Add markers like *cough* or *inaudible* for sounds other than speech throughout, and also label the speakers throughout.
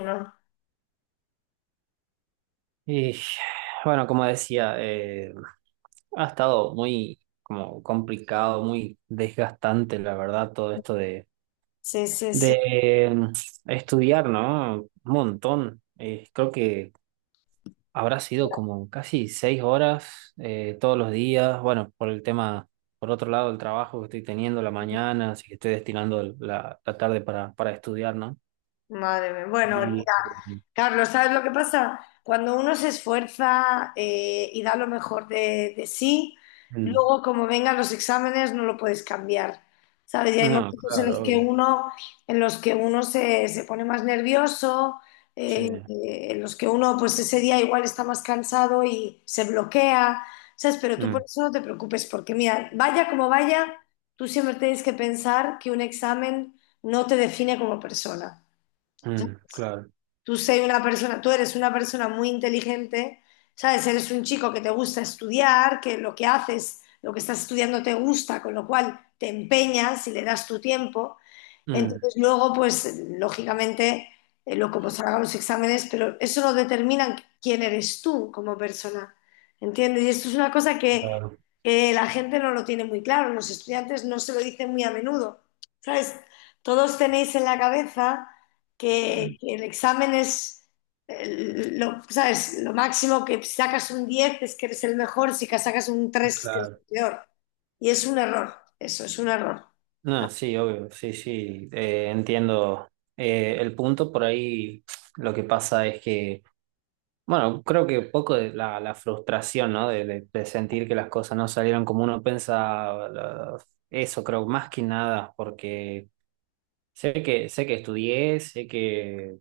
Speaker 1: No.
Speaker 2: Y bueno, como decía, ha estado muy como complicado, muy desgastante, la verdad, todo esto de,
Speaker 1: Sí, sí, sí.
Speaker 2: de estudiar, ¿no? Un montón. Creo que habrá sido como casi 6 horas todos los días. Bueno, por el tema, por otro lado, el trabajo que estoy teniendo la mañana, así que estoy destinando la, la tarde para estudiar, ¿no?
Speaker 1: Madre mía. Bueno,
Speaker 2: Y
Speaker 1: mira,
Speaker 2: mm,
Speaker 1: Carlos, ¿sabes lo que pasa? Cuando uno se esfuerza y da lo mejor de sí,
Speaker 2: mm,
Speaker 1: luego como vengan los exámenes no lo puedes cambiar, ¿sabes? Y hay
Speaker 2: no,
Speaker 1: momentos en
Speaker 2: claro,
Speaker 1: los que
Speaker 2: obvio.
Speaker 1: uno, en los que uno se, se pone más nervioso,
Speaker 2: Sí.
Speaker 1: en los que uno pues ese día igual está más cansado y se bloquea, ¿sabes? Pero tú por
Speaker 2: Mm,
Speaker 1: eso no te preocupes, porque mira, vaya como vaya, tú siempre tienes que pensar que un examen no te define como persona.
Speaker 2: mm, claro.
Speaker 1: Tú sé una persona, tú eres una persona muy inteligente, ¿sabes? Eres un chico que te gusta estudiar, que lo que haces, lo que estás estudiando te gusta, con lo cual te empeñas y le das tu tiempo.
Speaker 2: Mm.
Speaker 1: Entonces, luego, pues, lógicamente, lo como salgan los exámenes, pero eso no determina quién eres tú como persona, ¿entiendes? Y esto es una cosa
Speaker 2: Claro,
Speaker 1: que la gente no lo tiene muy claro, los estudiantes no se lo dicen muy a menudo, ¿sabes? Todos tenéis en la cabeza que el examen es, lo, ¿sabes? Lo máximo que si sacas un 10 es que eres el mejor, si que sacas un tres es que eres
Speaker 2: claro.
Speaker 1: el peor. Y es un error, eso es un error.
Speaker 2: No, sí, obvio, sí, sí, entiendo el punto por ahí. Lo que pasa es que, bueno, creo que un poco de la frustración, ¿no? De, de sentir que las cosas no salieron como uno pensaba, eso creo más que nada, porque sé que estudié, sé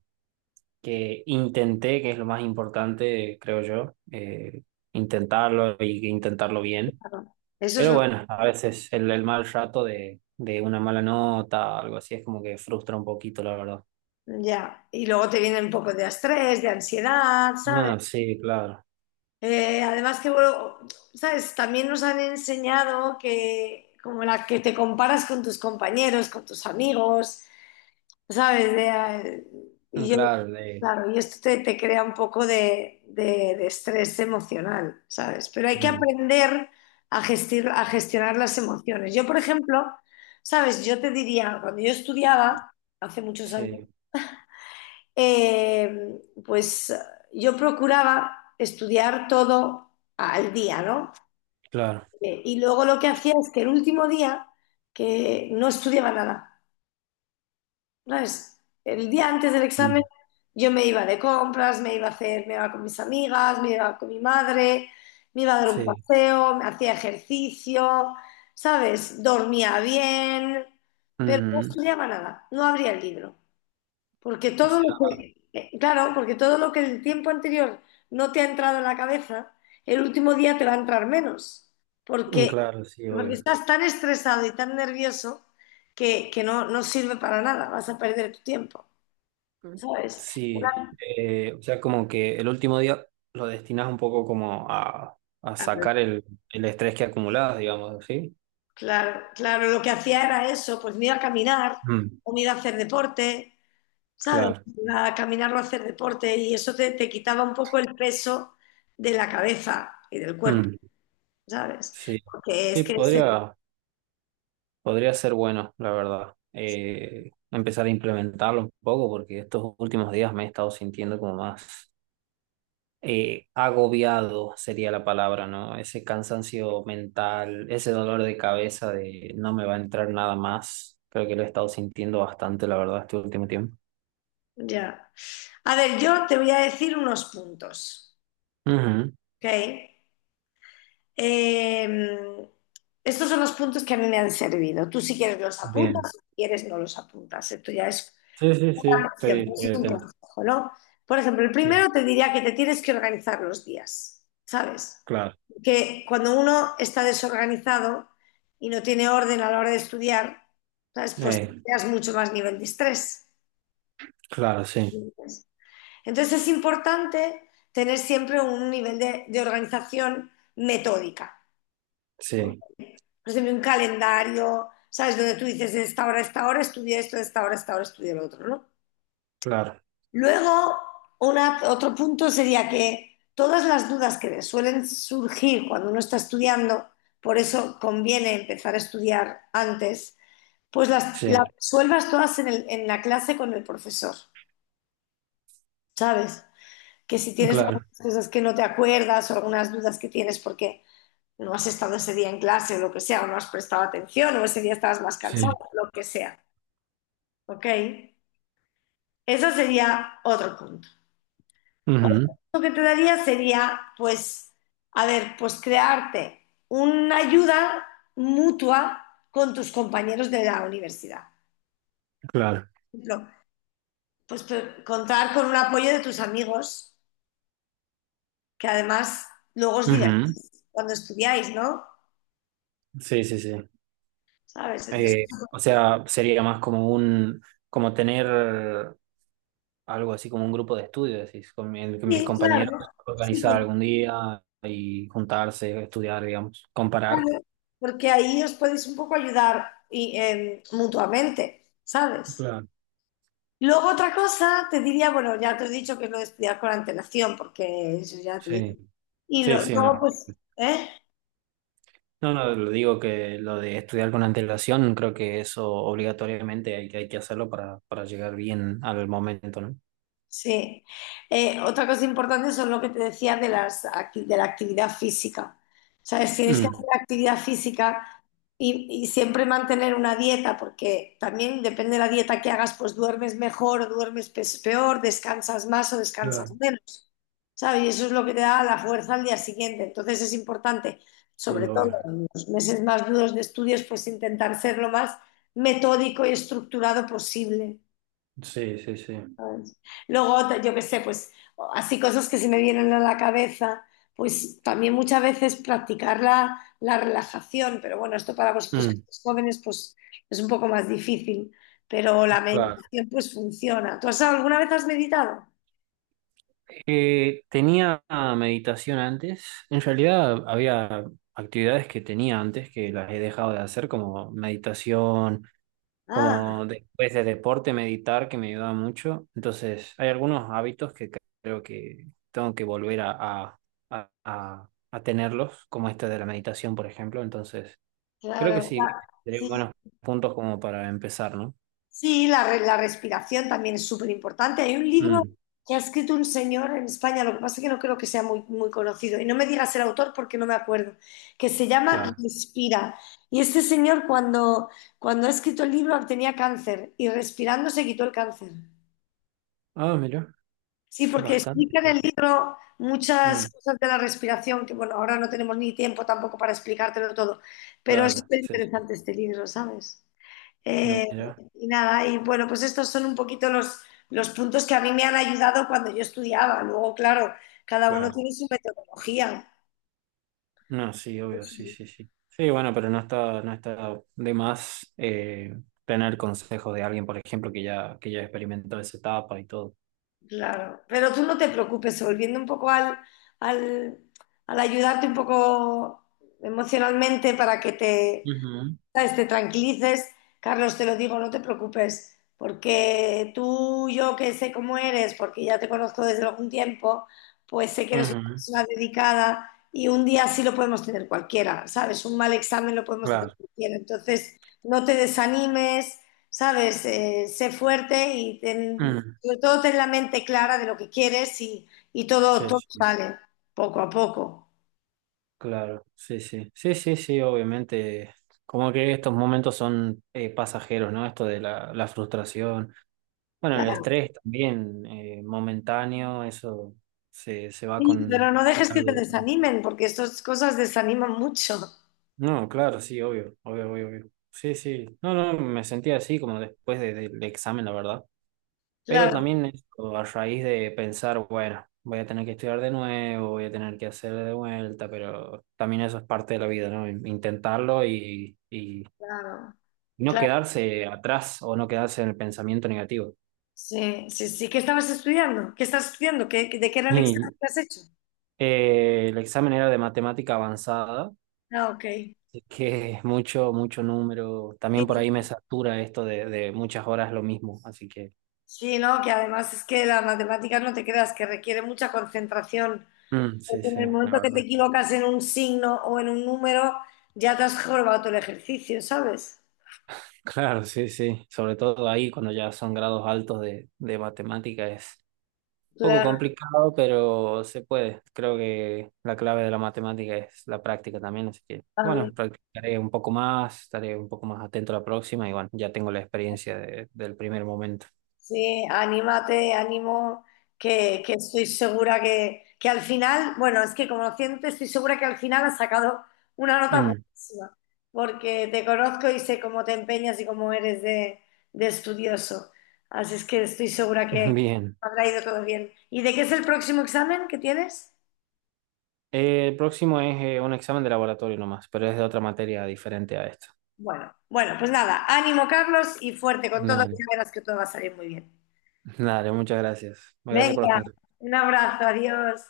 Speaker 2: que intenté, que es lo más importante, creo yo, intentarlo y intentarlo bien.
Speaker 1: Eso es
Speaker 2: Pero
Speaker 1: lo.
Speaker 2: bueno, a veces el mal rato de una mala nota, algo así, es como que frustra un poquito, la verdad.
Speaker 1: Ya, y luego te viene un poco de estrés, de ansiedad, ¿sabes?
Speaker 2: Ah, sí, claro.
Speaker 1: Además que, bueno, ¿sabes? También nos han enseñado que como la que te comparas con tus compañeros, con tus amigos, ¿sabes? De,
Speaker 2: Mm,
Speaker 1: y yo,
Speaker 2: claro, de,
Speaker 1: claro, y esto te, te crea un poco de, de estrés emocional, ¿sabes? Pero hay que
Speaker 2: mm,
Speaker 1: aprender a gestionar las emociones. Yo, por ejemplo, ¿sabes? Yo te diría, cuando yo estudiaba, hace muchos años,
Speaker 2: sí,
Speaker 1: pues yo procuraba estudiar todo al día, ¿no?
Speaker 2: claro.
Speaker 1: Y luego lo que hacía es que el último día, que no estudiaba nada, ¿sabes? El día antes del examen
Speaker 2: Mm,
Speaker 1: yo me iba de compras, me iba a hacer, me iba con mis amigas, me iba con mi madre, me iba a dar un
Speaker 2: sí.
Speaker 1: paseo, me hacía ejercicio, ¿sabes? Dormía bien, pero no
Speaker 2: Ujú.
Speaker 1: estudiaba nada, no abría el libro. Porque
Speaker 2: O
Speaker 1: todo lo
Speaker 2: sea,
Speaker 1: que, claro, porque todo lo que el tiempo anterior no te ha entrado en la cabeza, el último día te va a entrar menos.
Speaker 2: mm,
Speaker 1: Porque,
Speaker 2: claro, sí,
Speaker 1: porque
Speaker 2: obvio.
Speaker 1: estás tan estresado y tan nervioso que no, no sirve para nada, vas a perder tu tiempo,
Speaker 2: Mm.
Speaker 1: ¿sabes?
Speaker 2: Sí, o sea, como que el último día lo destinas un poco como a sacar el estrés que acumulabas, digamos, ¿sí?
Speaker 1: Claro, claro, lo que hacía era eso, pues me iba a caminar
Speaker 2: Mm,
Speaker 1: o me iba a hacer deporte, ¿sabes?
Speaker 2: claro.
Speaker 1: Iba a caminar o a hacer deporte y eso te, te quitaba un poco el peso de la cabeza y del cuerpo,
Speaker 2: Mm,
Speaker 1: ¿sabes?
Speaker 2: sí.
Speaker 1: Porque es
Speaker 2: Sí,
Speaker 1: que es.
Speaker 2: podría. Podría ser bueno, la verdad. Empezar a implementarlo un poco porque estos últimos días me he estado sintiendo como más agobiado, sería la palabra, ¿no? Ese cansancio mental, ese dolor de cabeza de no me va a entrar nada más. Creo que lo he estado sintiendo bastante, la verdad, este último tiempo.
Speaker 1: Ya. A ver, yo te voy a decir unos puntos,
Speaker 2: Ujú.
Speaker 1: ¿ok? Eh, estos son los puntos que a mí me han servido. Tú si quieres los apuntas,
Speaker 2: Bien.
Speaker 1: si quieres no los apuntas. Esto ya es
Speaker 2: Sí, sí, sí,
Speaker 1: una cuestión, no
Speaker 2: estoy
Speaker 1: es un
Speaker 2: atento.
Speaker 1: consejo, ¿no? Por ejemplo, el
Speaker 2: Bien,
Speaker 1: primero te diría que te tienes que organizar los días, ¿sabes?
Speaker 2: claro.
Speaker 1: Que cuando uno está desorganizado y no tiene orden a la hora de estudiar, ¿sabes? Pues
Speaker 2: Eh,
Speaker 1: tienes mucho más nivel de estrés.
Speaker 2: claro, sí,
Speaker 1: Entonces es importante tener siempre un nivel de organización metódica.
Speaker 2: sí,
Speaker 1: Pues sé, un calendario, ¿sabes? Donde tú dices, de esta hora a esta hora estudio esto, de esta hora a esta hora estudio lo otro, ¿no?
Speaker 2: claro,
Speaker 1: Luego, otro punto sería que todas las dudas que suelen surgir cuando uno está estudiando, por eso conviene empezar a estudiar antes, pues las
Speaker 2: sí,
Speaker 1: resuelvas todas en en la clase con el profesor, ¿sabes? Que si tienes
Speaker 2: claro,
Speaker 1: algunas cosas que no te acuerdas o algunas dudas que tienes porque no has estado ese día en clase o lo que sea, o no has prestado atención, o ese día estabas más cansado,
Speaker 2: sí.
Speaker 1: lo que sea, ¿ok? Eso sería otro punto. Otro
Speaker 2: Ujú.
Speaker 1: punto que te daría sería, pues, a ver, pues crearte una ayuda mutua con tus compañeros de la universidad.
Speaker 2: Claro.
Speaker 1: Por ejemplo, pues contar con un apoyo de tus amigos, que además luego os
Speaker 2: Ujú.
Speaker 1: divertís cuando estudiáis, ¿no?
Speaker 2: Sí, sí, sí.
Speaker 1: ¿Sabes? Entonces,
Speaker 2: O sea, sería más como un, como tener algo así como un grupo de estudio, decís, con mi- el mis
Speaker 1: sí,
Speaker 2: compañeros
Speaker 1: claro. Sí,
Speaker 2: organizar
Speaker 1: porque,
Speaker 2: algún día y juntarse, estudiar, digamos, comparar.
Speaker 1: claro, porque ahí os podéis un poco ayudar y, mutuamente, ¿sabes?
Speaker 2: Claro.
Speaker 1: Luego otra cosa, te diría, bueno, ya te he dicho que es lo de estudiar con antelación, porque eso ya te digo.
Speaker 2: Sí,
Speaker 1: Y
Speaker 2: sí, sí,
Speaker 1: luego,
Speaker 2: no.
Speaker 1: pues, ¿eh?
Speaker 2: No, no, lo digo que lo de estudiar con antelación, creo que eso obligatoriamente hay, hay que hacerlo para llegar bien al momento, ¿no?
Speaker 1: Sí. Otra cosa importante son lo que te decía de las, de la actividad física. ¿Sabes? Tienes que hacer
Speaker 2: Mm.
Speaker 1: actividad física y siempre mantener una dieta, porque también depende de la dieta que hagas, pues duermes mejor o duermes peor, descansas más o descansas
Speaker 2: Claro.
Speaker 1: menos. ¿Sabes? Y eso es lo que te da la fuerza al día siguiente. Entonces es importante,
Speaker 2: Sí,
Speaker 1: sobre todo
Speaker 2: obvio.
Speaker 1: en los meses más duros de estudios, pues intentar ser lo más metódico y estructurado posible.
Speaker 2: Sí, sí, sí.
Speaker 1: Luego, yo qué sé, pues así cosas que se me vienen a la cabeza, pues también muchas veces practicar la, la relajación, pero bueno, esto para vosotros que
Speaker 2: Mm,
Speaker 1: sois jóvenes pues es un poco más difícil, pero la
Speaker 2: claro.
Speaker 1: meditación pues funciona. ¿Tú has, alguna vez has meditado?
Speaker 2: Tenía meditación antes. En realidad había actividades que tenía antes que las he dejado de hacer, como meditación,
Speaker 1: Ah,
Speaker 2: como después de deporte meditar, que me ayudaba mucho. Entonces, hay algunos hábitos que creo que tengo que volver a, a- a tenerlos, como este de la meditación, por ejemplo. Entonces, creo que
Speaker 1: claro,
Speaker 2: sí, creo
Speaker 1: claro.
Speaker 2: que serían buenos puntos como para empezar, ¿no?
Speaker 1: Sí, la, la respiración también es súper importante. Hay un libro
Speaker 2: Mm,
Speaker 1: que ha escrito un señor en España, lo que pasa es que no creo que sea muy, muy conocido. Y no me digas el autor porque no me acuerdo, que se llama
Speaker 2: claro.
Speaker 1: Respira. Y este señor cuando, cuando ha escrito el libro tenía cáncer y respirando se quitó el cáncer.
Speaker 2: Ah, mira,
Speaker 1: Sí, porque
Speaker 2: bastante.
Speaker 1: explica en el libro muchas
Speaker 2: Mm,
Speaker 1: cosas de la respiración, que bueno, ahora no tenemos ni tiempo tampoco para explicártelo todo, pero es
Speaker 2: claro,
Speaker 1: súper
Speaker 2: sí, sí.
Speaker 1: interesante este libro, ¿sabes? Eh,
Speaker 2: Mira.
Speaker 1: y nada, y bueno, pues estos son un poquito los puntos que a mí me han ayudado cuando yo estudiaba. Luego, claro, cada uno
Speaker 2: Claro.
Speaker 1: tiene su metodología.
Speaker 2: No, sí, obvio, sí,
Speaker 1: Sí.
Speaker 2: sí, sí. Sí, bueno, pero no está, no está de más tener consejos de alguien, por ejemplo, que ya experimentó esa etapa y todo.
Speaker 1: Claro, pero tú no te preocupes, volviendo un poco al, al, al ayudarte un poco emocionalmente para que te,
Speaker 2: Ujú,
Speaker 1: ¿sabes? Te tranquilices, Carlos, te lo digo, no te preocupes, porque tú, yo que sé cómo eres, porque ya te conozco desde algún tiempo, pues sé que eres una
Speaker 2: ujú,
Speaker 1: persona dedicada y un día sí lo podemos tener cualquiera, ¿sabes? Un mal examen lo podemos hacer
Speaker 2: claro.
Speaker 1: cualquiera. Entonces, no te desanimes, ¿sabes? Sé fuerte y
Speaker 2: Mm,
Speaker 1: sobre todo ten la mente clara de lo que quieres y todo,
Speaker 2: sí,
Speaker 1: todo
Speaker 2: sí,
Speaker 1: sale poco a poco.
Speaker 2: claro, sí, sí. Sí, sí, sí, obviamente. Como que estos momentos son pasajeros, ¿no? Esto de la frustración. Bueno, el
Speaker 1: Claro.
Speaker 2: estrés también, momentáneo, eso se, se va
Speaker 1: Sí, pero no
Speaker 2: con
Speaker 1: dejes que te
Speaker 2: algo.
Speaker 1: desanimen, porque estas cosas desaniman mucho.
Speaker 2: No, claro, sí, obvio, obvio, obvio, obvio. Sí, sí. No, no, me sentía así como del examen, la verdad. Pero
Speaker 1: Claro,
Speaker 2: también esto, a raíz de pensar, bueno, voy a tener que estudiar de nuevo, voy a tener que hacer de vuelta, pero también eso es parte de la vida, ¿no? Intentarlo y
Speaker 1: claro,
Speaker 2: no
Speaker 1: claro.
Speaker 2: quedarse atrás o no quedarse en el pensamiento negativo.
Speaker 1: Sí, sí, sí. ¿Qué estabas estudiando? ¿Qué estás estudiando? ¿Qué, de qué era el examen
Speaker 2: Y
Speaker 1: que has hecho?
Speaker 2: el examen era de matemática avanzada.
Speaker 1: Ah, ok.
Speaker 2: Así que es mucho, mucho número.
Speaker 1: Sí,
Speaker 2: También por ahí me satura esto de muchas horas lo mismo. Así que
Speaker 1: sí, no, que además es que las matemáticas no te creas, que requiere mucha concentración.
Speaker 2: mm, sí,
Speaker 1: Porque
Speaker 2: sí,
Speaker 1: en el
Speaker 2: la
Speaker 1: momento que
Speaker 2: verdad.
Speaker 1: te equivocas en un signo o en un número, ya te has jorobado todo el ejercicio, ¿sabes?
Speaker 2: Claro, sí, sí. Sobre todo ahí cuando ya son grados altos de matemática es un poco
Speaker 1: Claro,
Speaker 2: complicado, pero se puede. Creo que la clave de la matemática es la práctica también, así que bueno, practicaré un poco más, estaré un poco más atento a la próxima y bueno, ya tengo la experiencia del primer momento.
Speaker 1: sí, anímate, ánimo, que estoy segura que al final, bueno, es que conociéndote, estoy segura que al final has sacado una nota
Speaker 2: Mm,
Speaker 1: buenísima, porque te conozco y sé cómo te empeñas y cómo eres de estudioso. Así es que estoy segura
Speaker 2: *laughs*
Speaker 1: que
Speaker 2: bien.
Speaker 1: habrá ido todo bien. ¿Y de qué es el próximo examen que tienes?
Speaker 2: El próximo es un examen de laboratorio nomás, pero es de otra materia diferente a esto.
Speaker 1: Bueno, bueno, pues nada, ánimo, Carlos, y fuerte con todo, que
Speaker 2: Dale,
Speaker 1: ya verás que todo va a salir muy bien.
Speaker 2: dale, muchas gracias. Gracias por los
Speaker 1: Venga,
Speaker 2: consejos.
Speaker 1: un abrazo, adiós.